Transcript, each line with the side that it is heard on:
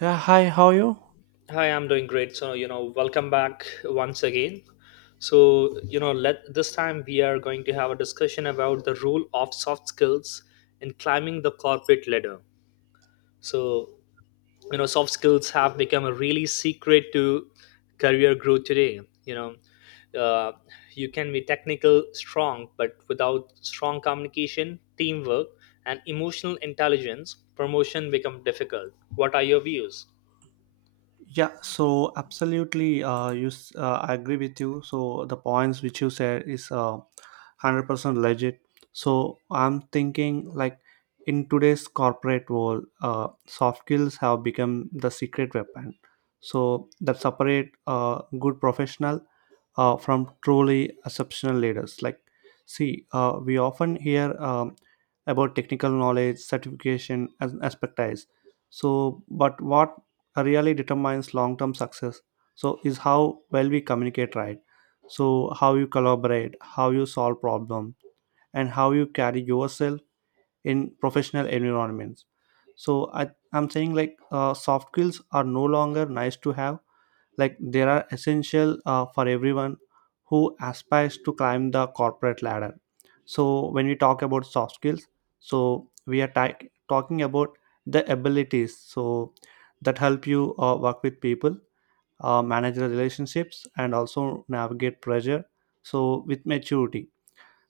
right: Yeah, hi, how are you?
left: Hi, I'm doing great. Welcome back once again. Let this time we are going to have a discussion about the role of soft skills in climbing the corporate ladder. So, Soft skills have become a really secret to career growth today. You can be technical strong, but without strong communication, teamwork, and emotional intelligence, promotion become difficult. What are your views?
right: Yeah, so absolutely, I agree with you. So the points which you said is 100% legit. So I'm thinking, like, in today's corporate world, soft skills have become the secret weapon, so that separate good professional from truly exceptional leaders. Like, see, we often hear about technical knowledge, certification, and expertise. So, but what really determines long term success? So, is how well we communicate, right? So, how you collaborate, how you solve problems, and how you carry yourself in professional environments. So, I'm saying, like, soft skills are no longer nice to have, like they are essential, for everyone who aspires to climb the corporate ladder. So when we talk about soft skills, so we are talking about the abilities, so that help you, work with people, manage the relationships, and also navigate pressure, so with maturity.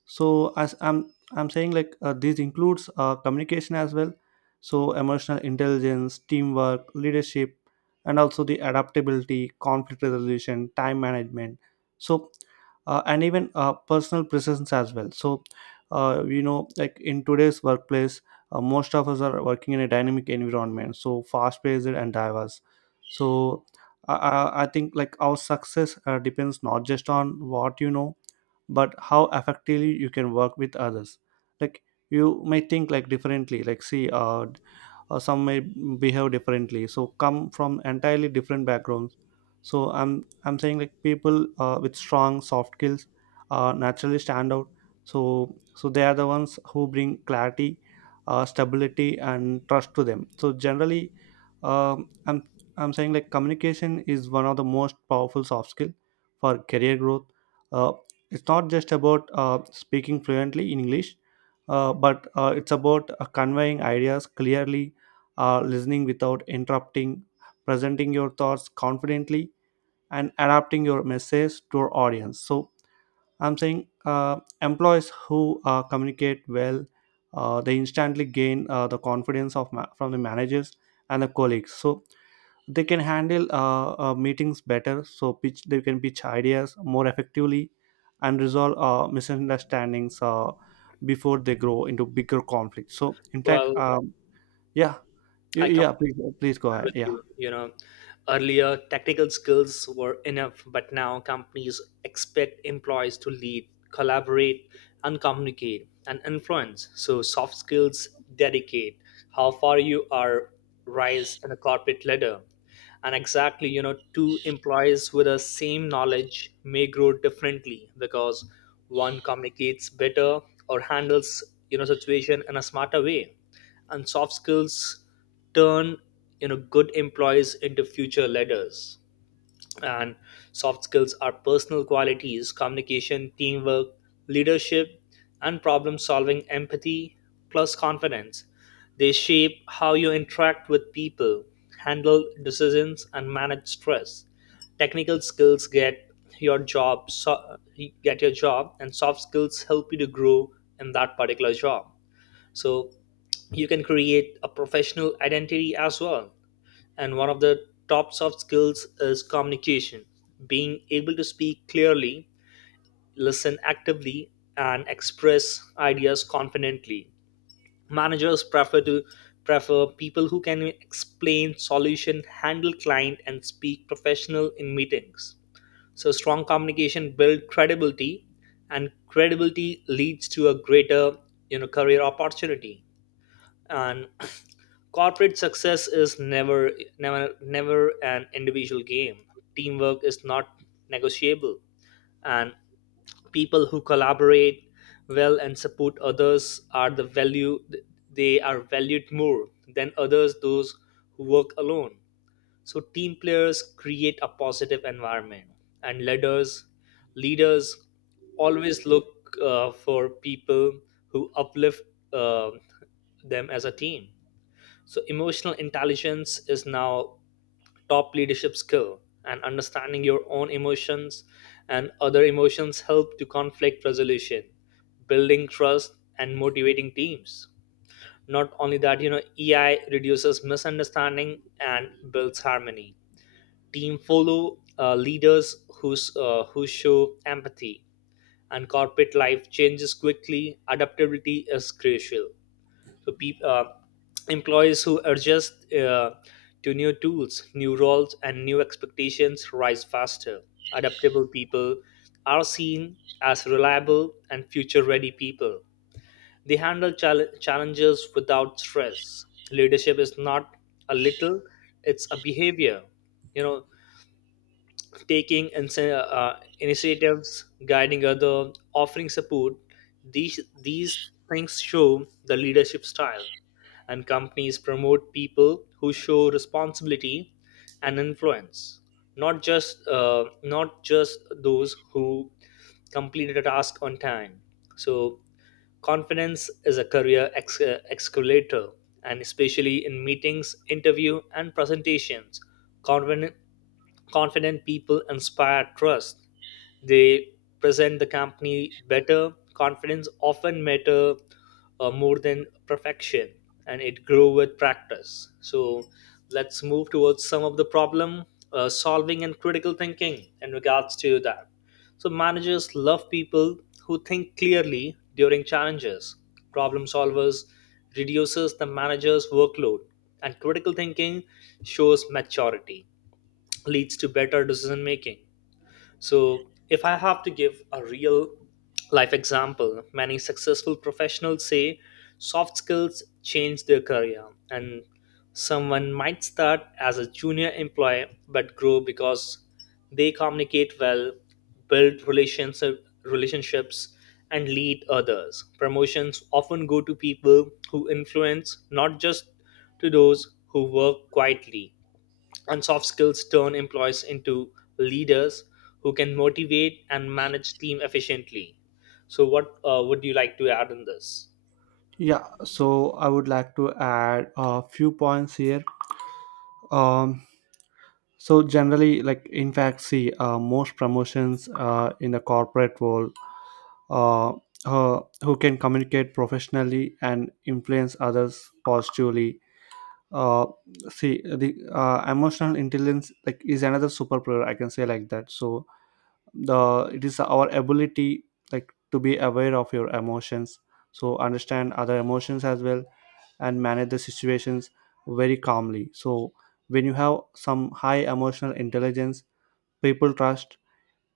right: So, as I'm saying, like, this includes, communication as well, so emotional intelligence, teamwork, leadership, and also the adaptability, conflict resolution, time management. So, and even, personal presence as well. So, like in today's workplace, most of us are working in a dynamic environment, so fast paced and diverse. So, I think, like, our success, depends not just on what you know, but how effectively you can work with others. Like, you may think, like, differently, like, see, some may behave differently, so come from entirely different backgrounds. So, I'm saying, like, people, with strong soft skills, naturally stand out, so they are the ones who bring clarity, stability, and trust to them, so generally, um, I'm I'm saying, like, communication is one of the most powerful soft skill for career growth. Uh, it's not just about, speaking fluently in English, but, it's about, conveying ideas clearly, listening without interrupting, presenting your thoughts confidently, and adapting your message to our audience. So, I'm saying, employees who, communicate well, they instantly gain, the confidence of, from the managers and the colleagues. So they can handle, meetings better, so pitch they can pitch ideas more effectively, and resolve, misunderstandings, before they grow into bigger conflicts, so in fact.
left: Well,
right: Yeah,
left: I come.
right: yeah, please, please go ahead,
left: With
right: yeah,
left: you. You know, earlier technical skills were enough, but now companies expect employees to lead, collaborate, and communicate and influence. So soft skills dedicate how far you are rise in a corporate ladder. And exactly, you know, two employees with the same knowledge may grow differently because one communicates better or handles, you know, situation in a smarter way, and soft skills turn, you know, good employees into future leaders. And soft skills are personal qualities: communication, teamwork, leadership, and problem solving, empathy plus confidence. They shape how you interact with people, handle decisions, and manage stress. Technical skills get your job, so, get your job, and soft skills help you to grow in that particular job, so you can create a professional identity as well. And one of the top soft skills is communication: being able to speak clearly, listen actively, and express ideas confidently. Managers prefer people who can explain solution, handle client, and speak professional in meetings. So strong communication build credibility, and credibility leads to a greater, you know, career opportunity. And corporate success is never, never an individual game. Teamwork is not negotiable, and people who collaborate well and support others are the value. They are valued more than others, those who work alone. So team players create a positive environment, and leaders, leaders always look for people who uplift uh, them as a team. So, emotional intelligence is now top leadership skill, and understanding your own emotions and other emotions help to conflict resolution, building trust, and motivating teams. Not only that, you know, EI reduces misunderstanding and builds harmony. Team follow leaders who show empathy, and corporate life changes quickly. Adaptability is crucial. So, peop employees who adjust to new tools, new roles, and new expectations rise faster. Adaptable people are seen as reliable and future ready people. They handle challenges without stress. Leadership is not a little, it's a behavior. You know, taking initiatives, guiding other, offering support. These things show the leadership style, and companies promote people who show responsibility and influence, not just those who completed a task on time. So confidence is a career escalator, and especially in meetings, interview, and presentations, confident, confident people inspire trust. They present the company better. Confidence often matter more than perfection, and it grow with practice. So let's move towards some of the problem solving and critical thinking in regards to that. So, managers love people who think clearly during challenges. Problem solvers reduces the manager's workload, and critical thinking shows maturity, leads to better decision making. So, if I have to give a real life example, many successful professionals say soft skills change their career, and someone might start as a junior employee but grow because they communicate well, build relationships, and lead others. Promotions often go to people who influence, not just to those who work quietly, and soft skills turn employees into leaders who can motivate and manage team efficiently. So what would you like to add in this?
right: yeah. So I would like to add a few points here. um, so generally, like, in fact, see, most promotions, in the corporate world, uh, who can communicate professionally and influence others positively. uh See, the, emotional intelligence, like, is another superpower, I can say like that. So the it is our ability, like, to be aware of your emotions, so understand other emotions as well, and manage the situations very calmly. So when you have some high emotional intelligence, people trust,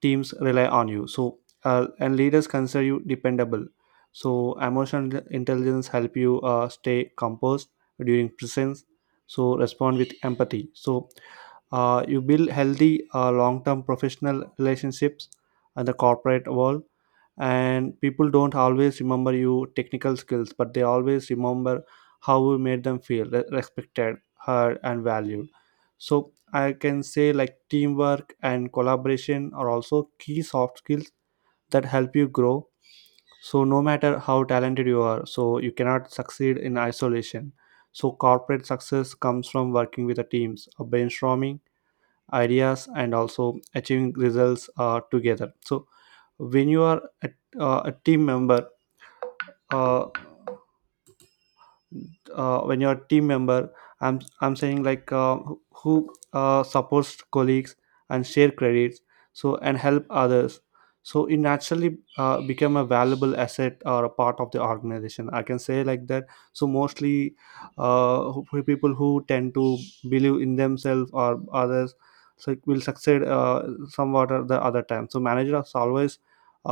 right: teams rely on you. So, and leaders consider you dependable. So emotional intelligence help you, stay composed during presence, so respond with empathy. So, you build healthy, long-term professional relationships in the corporate world. And people don't always remember you technical skills, but they always remember how you made them feel, respected, heard, and valued. So I can say, like, teamwork and collaboration are also key soft skills that help you grow. So no matter how talented you are, so you cannot succeed in isolation. So corporate success comes from working with the teams, brainstorming ideas, and also achieving results, together. So when you are a team member, uh, uh, when you're a team member I'm saying, like, who, supports colleagues, and share credits, so and help others, so it naturally, become a valuable asset or a part of the organization, I can say like that. So mostly, people who tend to believe in themselves or others, so it will succeed, somewhat or the other time. So managers always,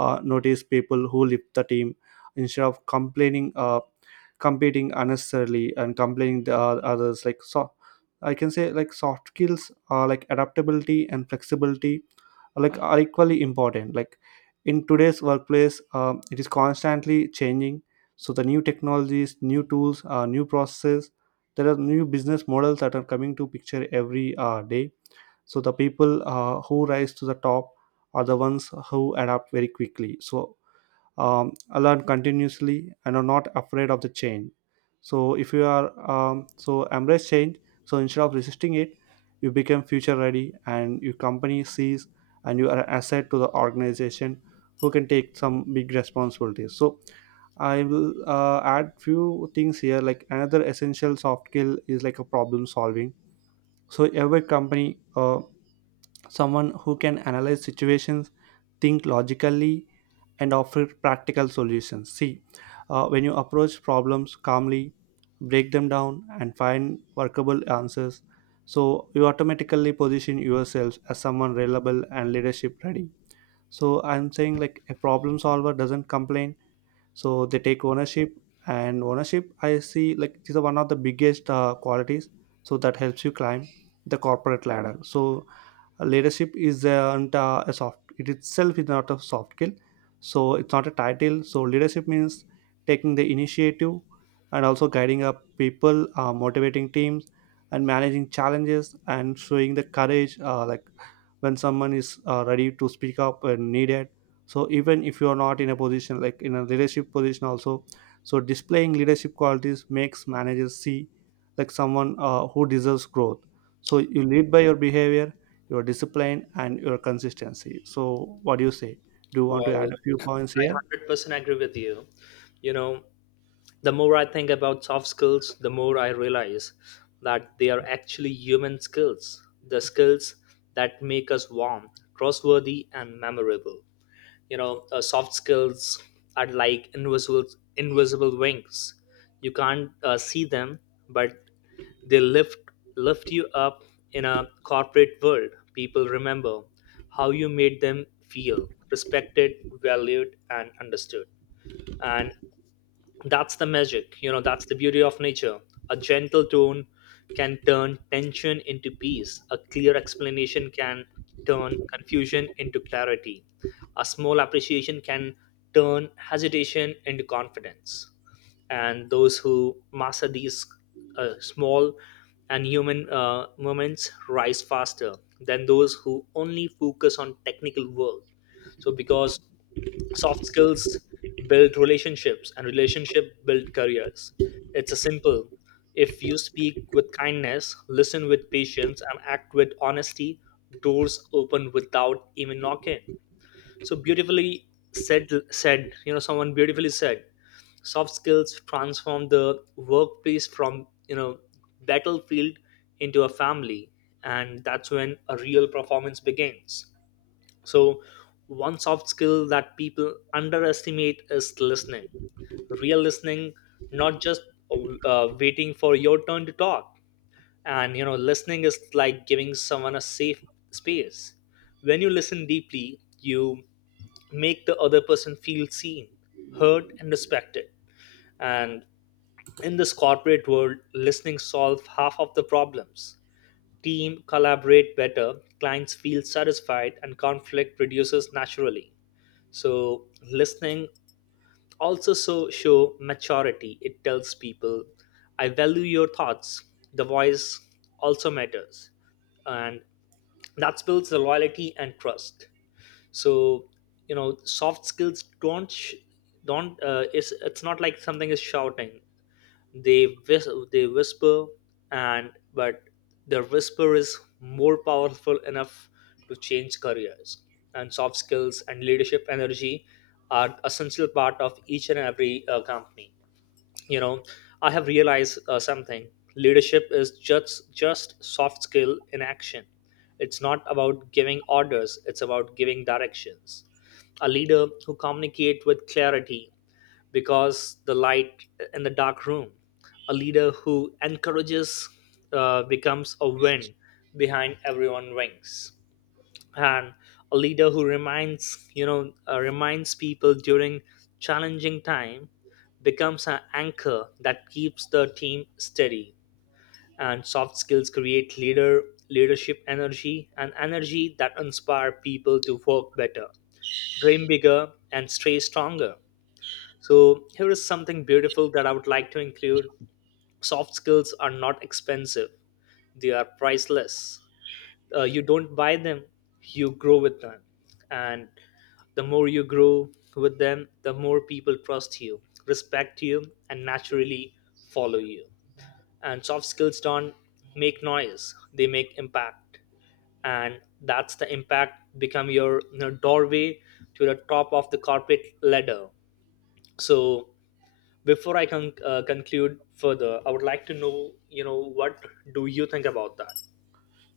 right: notice people who lift the team, instead of complaining, competing unnecessarily, and complaining the others, like. So I can say, like, soft skills are, like, adaptability and flexibility, are equally important, like in today's workplace. It is constantly changing, so the new technologies, new tools, new processes. There are new business models that are coming to picture every, day. So the people, who rise to the top are the ones who adapt very quickly, so, learn continuously, and are not afraid of the change. So if you are, so embrace change, so instead of resisting it, you become future ready, and your company sees, and you are an asset to the organization, who can take some big responsibilities. So I will, add few things here, like another essential soft skill is, like, a problem solving. So every company, someone who can analyze situations, think logically, and offer practical solutions. See, when you approach problems calmly, break them down, and find workable answers, so you automatically position yourself as someone reliable and leadership ready. So I'm saying, like, a problem solver doesn't complain, so they take ownership. And ownership, I see, like, this is one of the biggest, qualities, so that helps you climb the corporate ladder. So leadership is not, a soft it itself is not a soft skill, so it's not a title. So leadership means taking the initiative, and also guiding up people, motivating teams, and managing challenges, and showing the courage, like when someone is, ready to speak up when needed. So even if you are not in a position, like in a leadership position also, so displaying leadership qualities makes managers see, like, someone, who deserves growth. So you lead by your behavior, your discipline, and your consistency. So what do you say? Do you want to
left: Well,
right: add a few
left: I
right: points here?
left: 100% agree with you. You know, the more I think about soft skills, the more I realize that they are actually human skills, the skills that make us warm, trustworthy, and memorable. Soft skills are like invisible, invisible wings. You can't see them, but they lift you up. In a corporate world, people remember how you made them feel respected, valued, and understood. And that's the magic, you know, that's the beauty of nature. A gentle tone can turn tension into peace, a clear explanation can turn confusion into clarity, a small appreciation can turn hesitation into confidence. And those who master these small and human moments rise faster than those who only focus on technical work. So, because soft skills build relationships and relationship build careers, it's a simple: if you speak with kindness, listen with patience, and act with honesty, doors open without even knocking. So beautifully said, you know, someone beautifully said soft skills transform the workplace from, you know, battlefield into a family, and that's when a real performance begins. So, one soft skill that people underestimate is listening. Real listening, not just waiting for your turn to talk. And you know, listening is like giving someone a safe space. When you listen deeply, you make the other person feel seen, heard, and respected. And in this corporate world, listening solves half of the problems. Team collaborate better, clients feel satisfied, and conflict reduces naturally. So listening also so show maturity. It tells people I value your thoughts, the voice also matters, and that builds the loyalty and trust. So, you know, soft skills don't sh- don't it's not like something is shouting. They they whisper, and but their whisper is more powerful enough to change careers. And soft skills and leadership energy are essential part of each and every company. You know, I have realized something. Leadership is just soft skill in action. It's not about giving orders. It's about giving directions. A leader who communicate with clarity because the light in the dark room. A leader who encourages becomes a wind behind everyone's wings, and a leader who reminds you know reminds people during challenging time becomes an anchor that keeps the team steady. And soft skills create leadership energy and energy that inspire people to work better, dream bigger, and stay stronger. So, here is something beautiful that I would like to include. Soft skills are not expensive, they are priceless. You don't buy them, you grow with them. And the more you grow with them, the more people trust you, respect you, and naturally follow you. And soft skills don't make noise, they make impact. And that's the impact become your, you know, doorway to the top of the corporate ladder. So, before I can conclude further, I would like to know, you know, what do you think about that?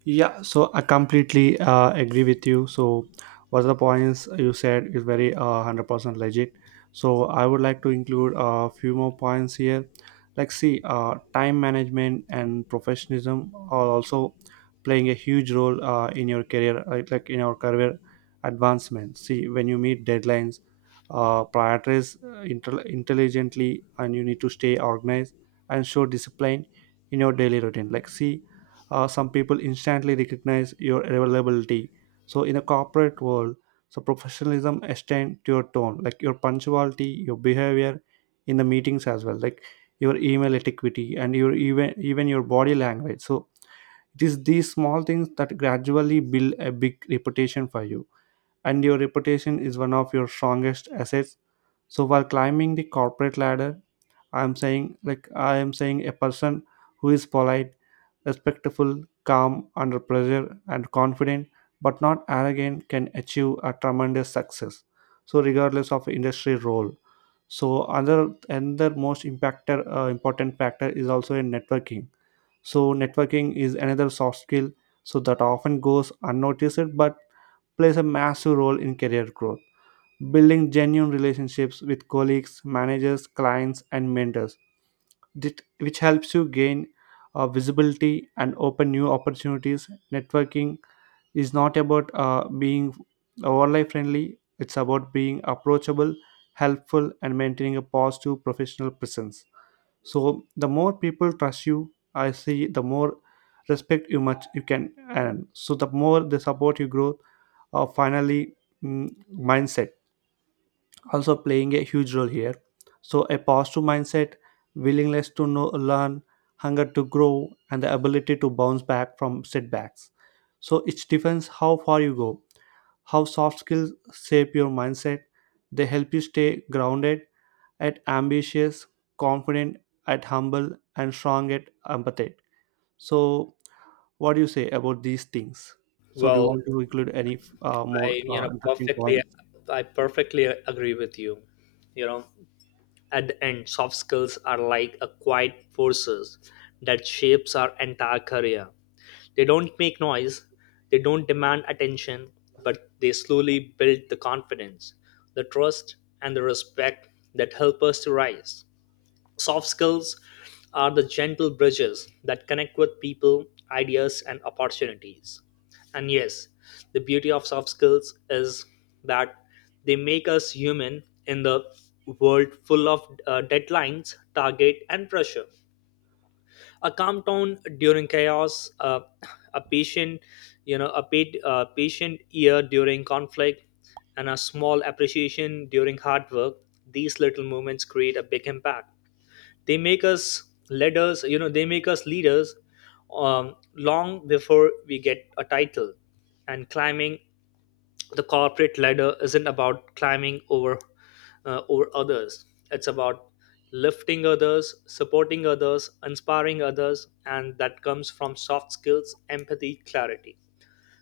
right: Yeah, so I completely, agree with you. So, what the points you said is very, 100% legit. So, I would like to include a few more points here. Like, see, time management and professionalism are also playing a huge role, in your career, right? Like in your career advancement. See, when you meet deadlines, prioritize, intelligently, and you need to stay organized and show discipline in your daily routine. Like, see, some people instantly recognize your availability. So in a corporate world, so professionalism extend to your tone, like your punctuality, your behavior in the meetings as well, like your email etiquette, and your even your body language. So it is these small things that gradually build a big reputation for you. And your reputation is one of your strongest assets. So while climbing the corporate ladder, I am saying a person who is polite, respectful, calm under pressure, and confident but not arrogant, can achieve a tremendous success, so regardless of industry role. So another most impactor important factor is also in networking. So networking is another soft skill, so that often goes unnoticed, but plays a massive role in career growth, building genuine relationships with colleagues, managers, clients, and mentors that, which helps you gain, visibility, and open new opportunities. Networking is not about, being overly friendly, it's about being approachable, helpful, and maintaining a positive professional presence. So, the more people trust you, I see the more respect you much you can earn. So, the more they support you grow. Finally, mm, mindset also playing a huge role here. So, a positive mindset, willingness to know, learn, hunger to grow, and the ability to bounce back from setbacks. So, it depends how far you go, how soft skills shape your mindset. They help you stay grounded, at ambitious, confident, at humble, and strong at empathetic. So, what do you say about these things? So, do you
left: Well,
right: want to include any, more,
left: I, you know,
right: interesting
left: perfectly,
right: points?
left: I perfectly agree with you. You know, at the end, soft skills are like a quiet forces that shapes our entire career. They don't make noise, they don't demand attention, but they slowly build the confidence, the trust, and the respect that help us to rise. Soft skills are the gentle bridges that connect with people, ideas, and opportunities. And yes, the beauty of soft skills is that they make us human in the world full of deadlines, target, and pressure. A calm tone during chaos, a patient, a patient ear during conflict, and a small appreciation during hard work. These little moments create a big impact. They make us leaders, you know, they make us leaders, long before we get a title. And climbing the corporate ladder isn't about climbing over others, it's about lifting others, supporting others, inspiring others. And that comes from soft skills: empathy, clarity,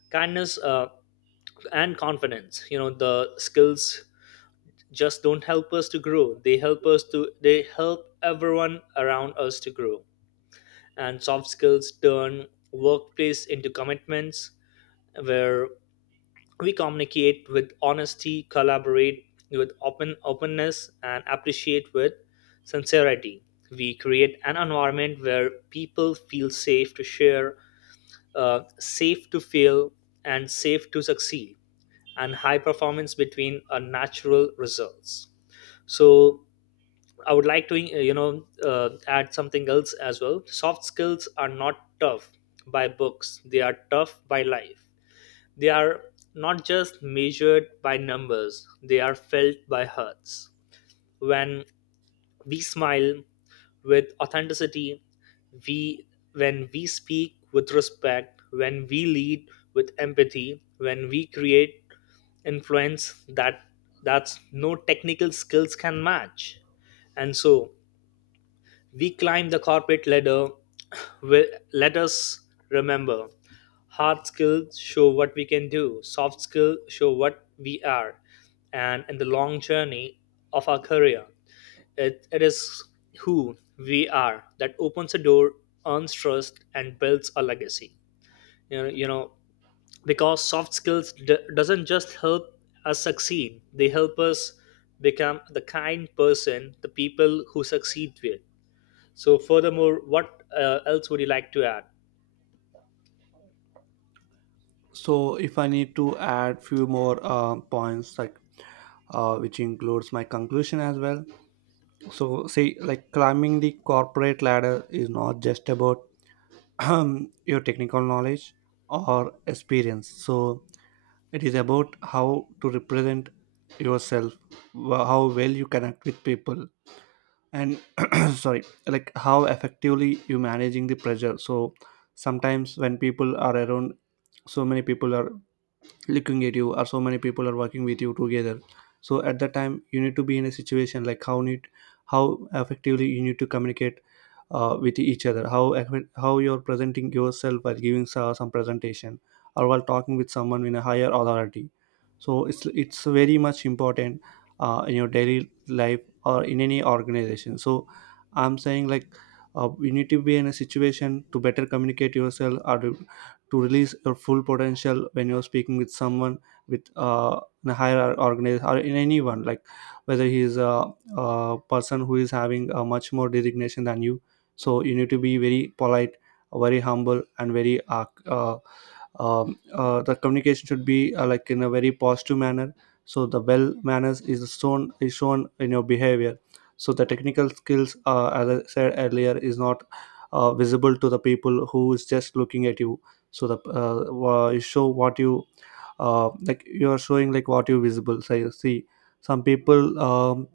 left: kindness, and confidence. You know, the skills just don't help us to grow, they help everyone around us to grow. And soft skills turn workplace into commitments where we communicate with honesty, collaborate with openness, and appreciate with sincerity. We create an environment where people feel safe to share, safe to fail, and safe to succeed, and high performance between our natural results. So I would like to add something else as well. Soft skills are not tough by books; they are tough by life. They are not just measured by numbers; they are felt by hearts. When we smile with authenticity, we when we speak with respect, when we lead with empathy, when we create influence, that's no technical skills can match. And so we climb the corporate ladder. Well, let us remember, hard skills show what we can do, soft skills show what we are. And in the long journey of our career, it is who we are that opens a door, earns trust, and builds a legacy. You know, because soft skills doesn't just help us succeed, they help us become the kind person the people who succeed with. So, furthermore, what else would you like to add?
right: So if I need to add few more points, like which includes my conclusion as well. So see, like, climbing the corporate ladder is not just about your technical knowledge or experience. So it is about how to represent yourself, how well you connect with people and sorry, like how effectively you managing the pressure. So sometimes when people are around, so many people are looking at you, or so many people are working with you together, so at that time you need to be in a situation like how need, how effectively you need to communicate with each other, how you're presenting yourself while giving some presentation or while talking with someone in a higher authority. So it's very much important in your daily life or in any organization. So I'm saying, like, you need to be in a situation to better communicate yourself, or to release your full potential when you're speaking with someone with a higher organization, or in anyone, like whether he is a person who is having a much more designation than you. So you need to be very polite, very humble, and very the communication should be like in a very positive manner. So the well manners is shown in your behavior. So the technical skills, as I said earlier, is not visible to the people who is just looking at you. So the you show what you like, you are showing like what you visible. So you see some people,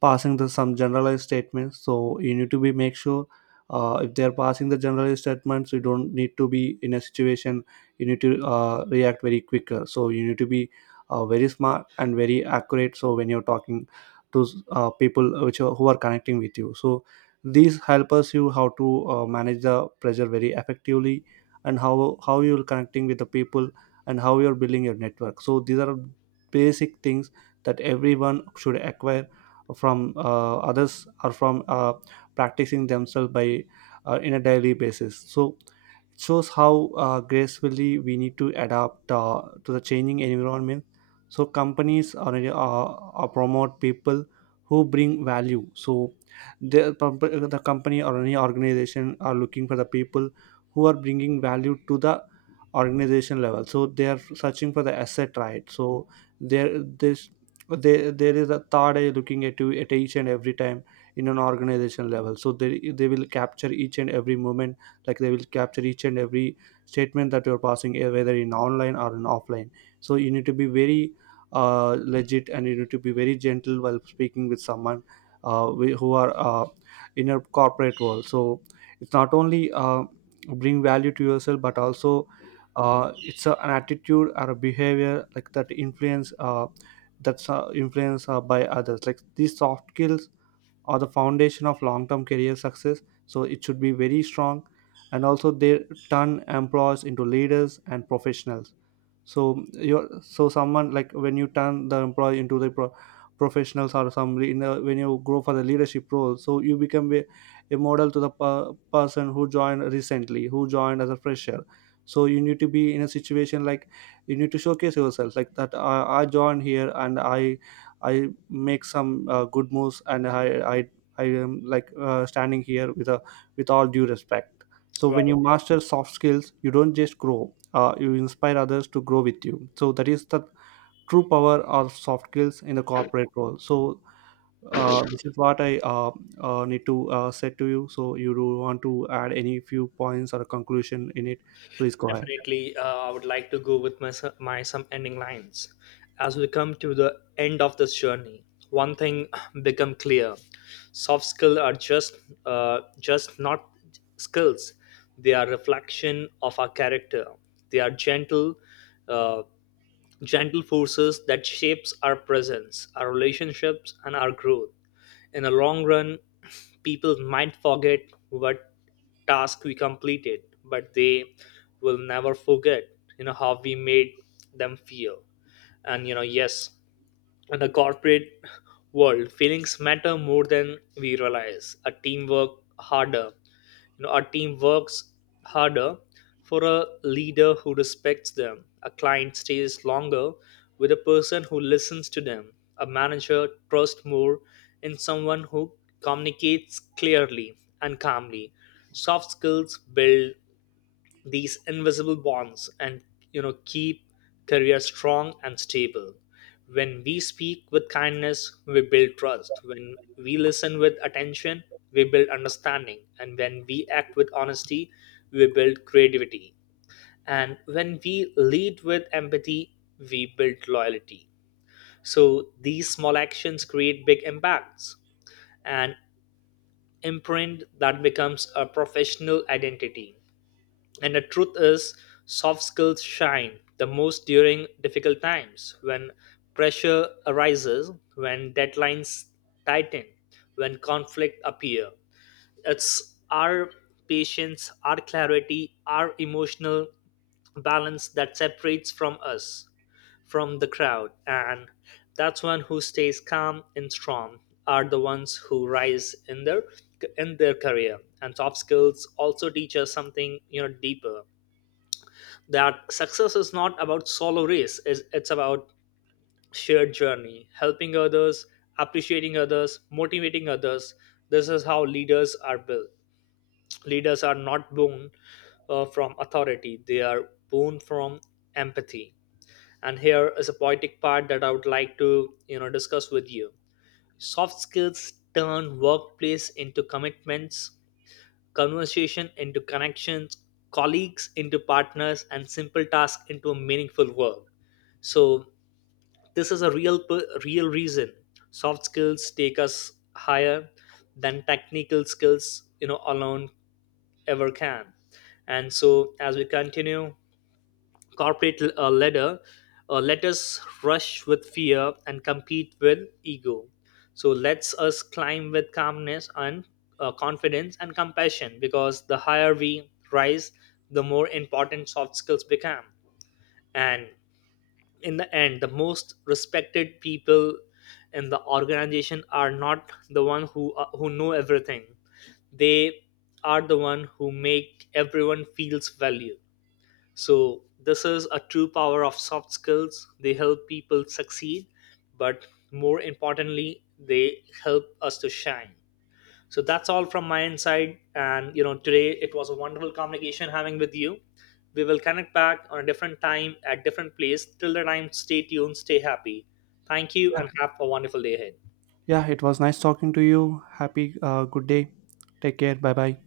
right: passing the some generalized statements, so you need to be make sure, if they are passing the generalized statements, you don't need to be in a situation. You need to react very quicker. So you need to be very smart and very accurate. So when you're talking to people who are connecting with you, so these help us you how to manage the pressure very effectively, and how you're connecting with the people, and how you're building your network. So these are basic things that everyone should acquire from others, or from practicing themselves by in a daily basis. So it shows how gracefully we need to adapt to the changing environment. So companies are promote people who bring value. So the, the company or any organization are looking for the people who are bringing value to the organization level. So they are searching for the asset, right? So there this there there is a third eye looking at you at each and every time in an organization level. So they will capture each and every moment, like they will capture each and every statement that you're passing, whether in online or in offline. So you need to be very legit, and you need to be very gentle while speaking with someone who are in a corporate world. So it's not only bring value to yourself, but also it's an attitude or a behavior like that influenced by others. Like these soft skills or the foundation of long-term career success, so it should be very strong. And also they turn employees into leaders and professionals. So you're so someone, like when you turn the employee into the professionals, or in a, when you grow for the leadership role, so you become a model to the person who joined recently, who joined as a fresher. So you need to be in a situation like, you need to showcase yourself like that, I joined here and I make some good moves, and I am like standing here with a with all due respect. So
left: Well,
right: when you master soft skills, you don't just grow, you inspire others to grow with you. So that is the true power of soft skills in the corporate role. So this is what I need to say to you. So you do want to add any few points or a conclusion in it? Please go ahead.
left: definitely, I would like to go with my my some ending lines. As we come to the end of this journey, one thing become clear: soft skills are just not skills. They are reflection of our character. They are gentle. Uh, Gentle forces that shapes our presence, our relationships, and our growth. In the long run, people might forget what task we completed, but they will never forget, you know, how we made them feel. And you know, yes, in the corporate world, feelings matter more than we realize. A team work harder. You know, our team works harder for a leader who respects them, a client stays longer with a person who listens to them. A manager trusts more in someone who communicates clearly and calmly. Soft skills build these invisible bonds and, you know, keep career strong and stable. When we speak with kindness, we build trust. When we listen with attention, we build understanding. And when we act with honesty, we build creativity, and when we lead with empathy, we build loyalty. So these small actions create big impacts and imprint that becomes a professional identity. And the truth is, soft skills shine the most during difficult times when pressure arises, when deadlines tighten, when conflict appear. It's our patience, our clarity, our emotional balance that separates from us from the crowd, and that's one who stays calm and strong are the ones who rise in their career. And soft skills also teach us something, you know, deeper, that success is not about solo race; it's about shared journey, helping others, appreciating others, motivating others. This is how leaders are built. Leaders are not born from authority; they are born from empathy. And here is a poetic part that I would like to, you know, discuss with you. Soft skills turn workplace into commitments, conversation into connections, colleagues into partners, and simple tasks into a meaningful work. So this is a real real reason soft skills take us higher than technical skills, you know, alone ever can. And so as we continue corporate ladder, let us rush with fear and compete with ego. So let's us climb with calmness and confidence and compassion, because the higher we rise, the more important soft skills become. And in the end, the most respected people in the organization are not the one who know everything. They are the one who make everyone feels valued. So, this is a true power of soft skills. They help people succeed, but more importantly, they help us to shine. So, that's all from my inside. And, you know, today it was a wonderful communication having with you. We will connect back on a different time at different place. Till the time, stay tuned, stay happy. Thank you,
right: Yeah.
left: and have a wonderful day ahead.
right: Yeah, it was nice talking to you. Happy, good day. Take care, bye bye.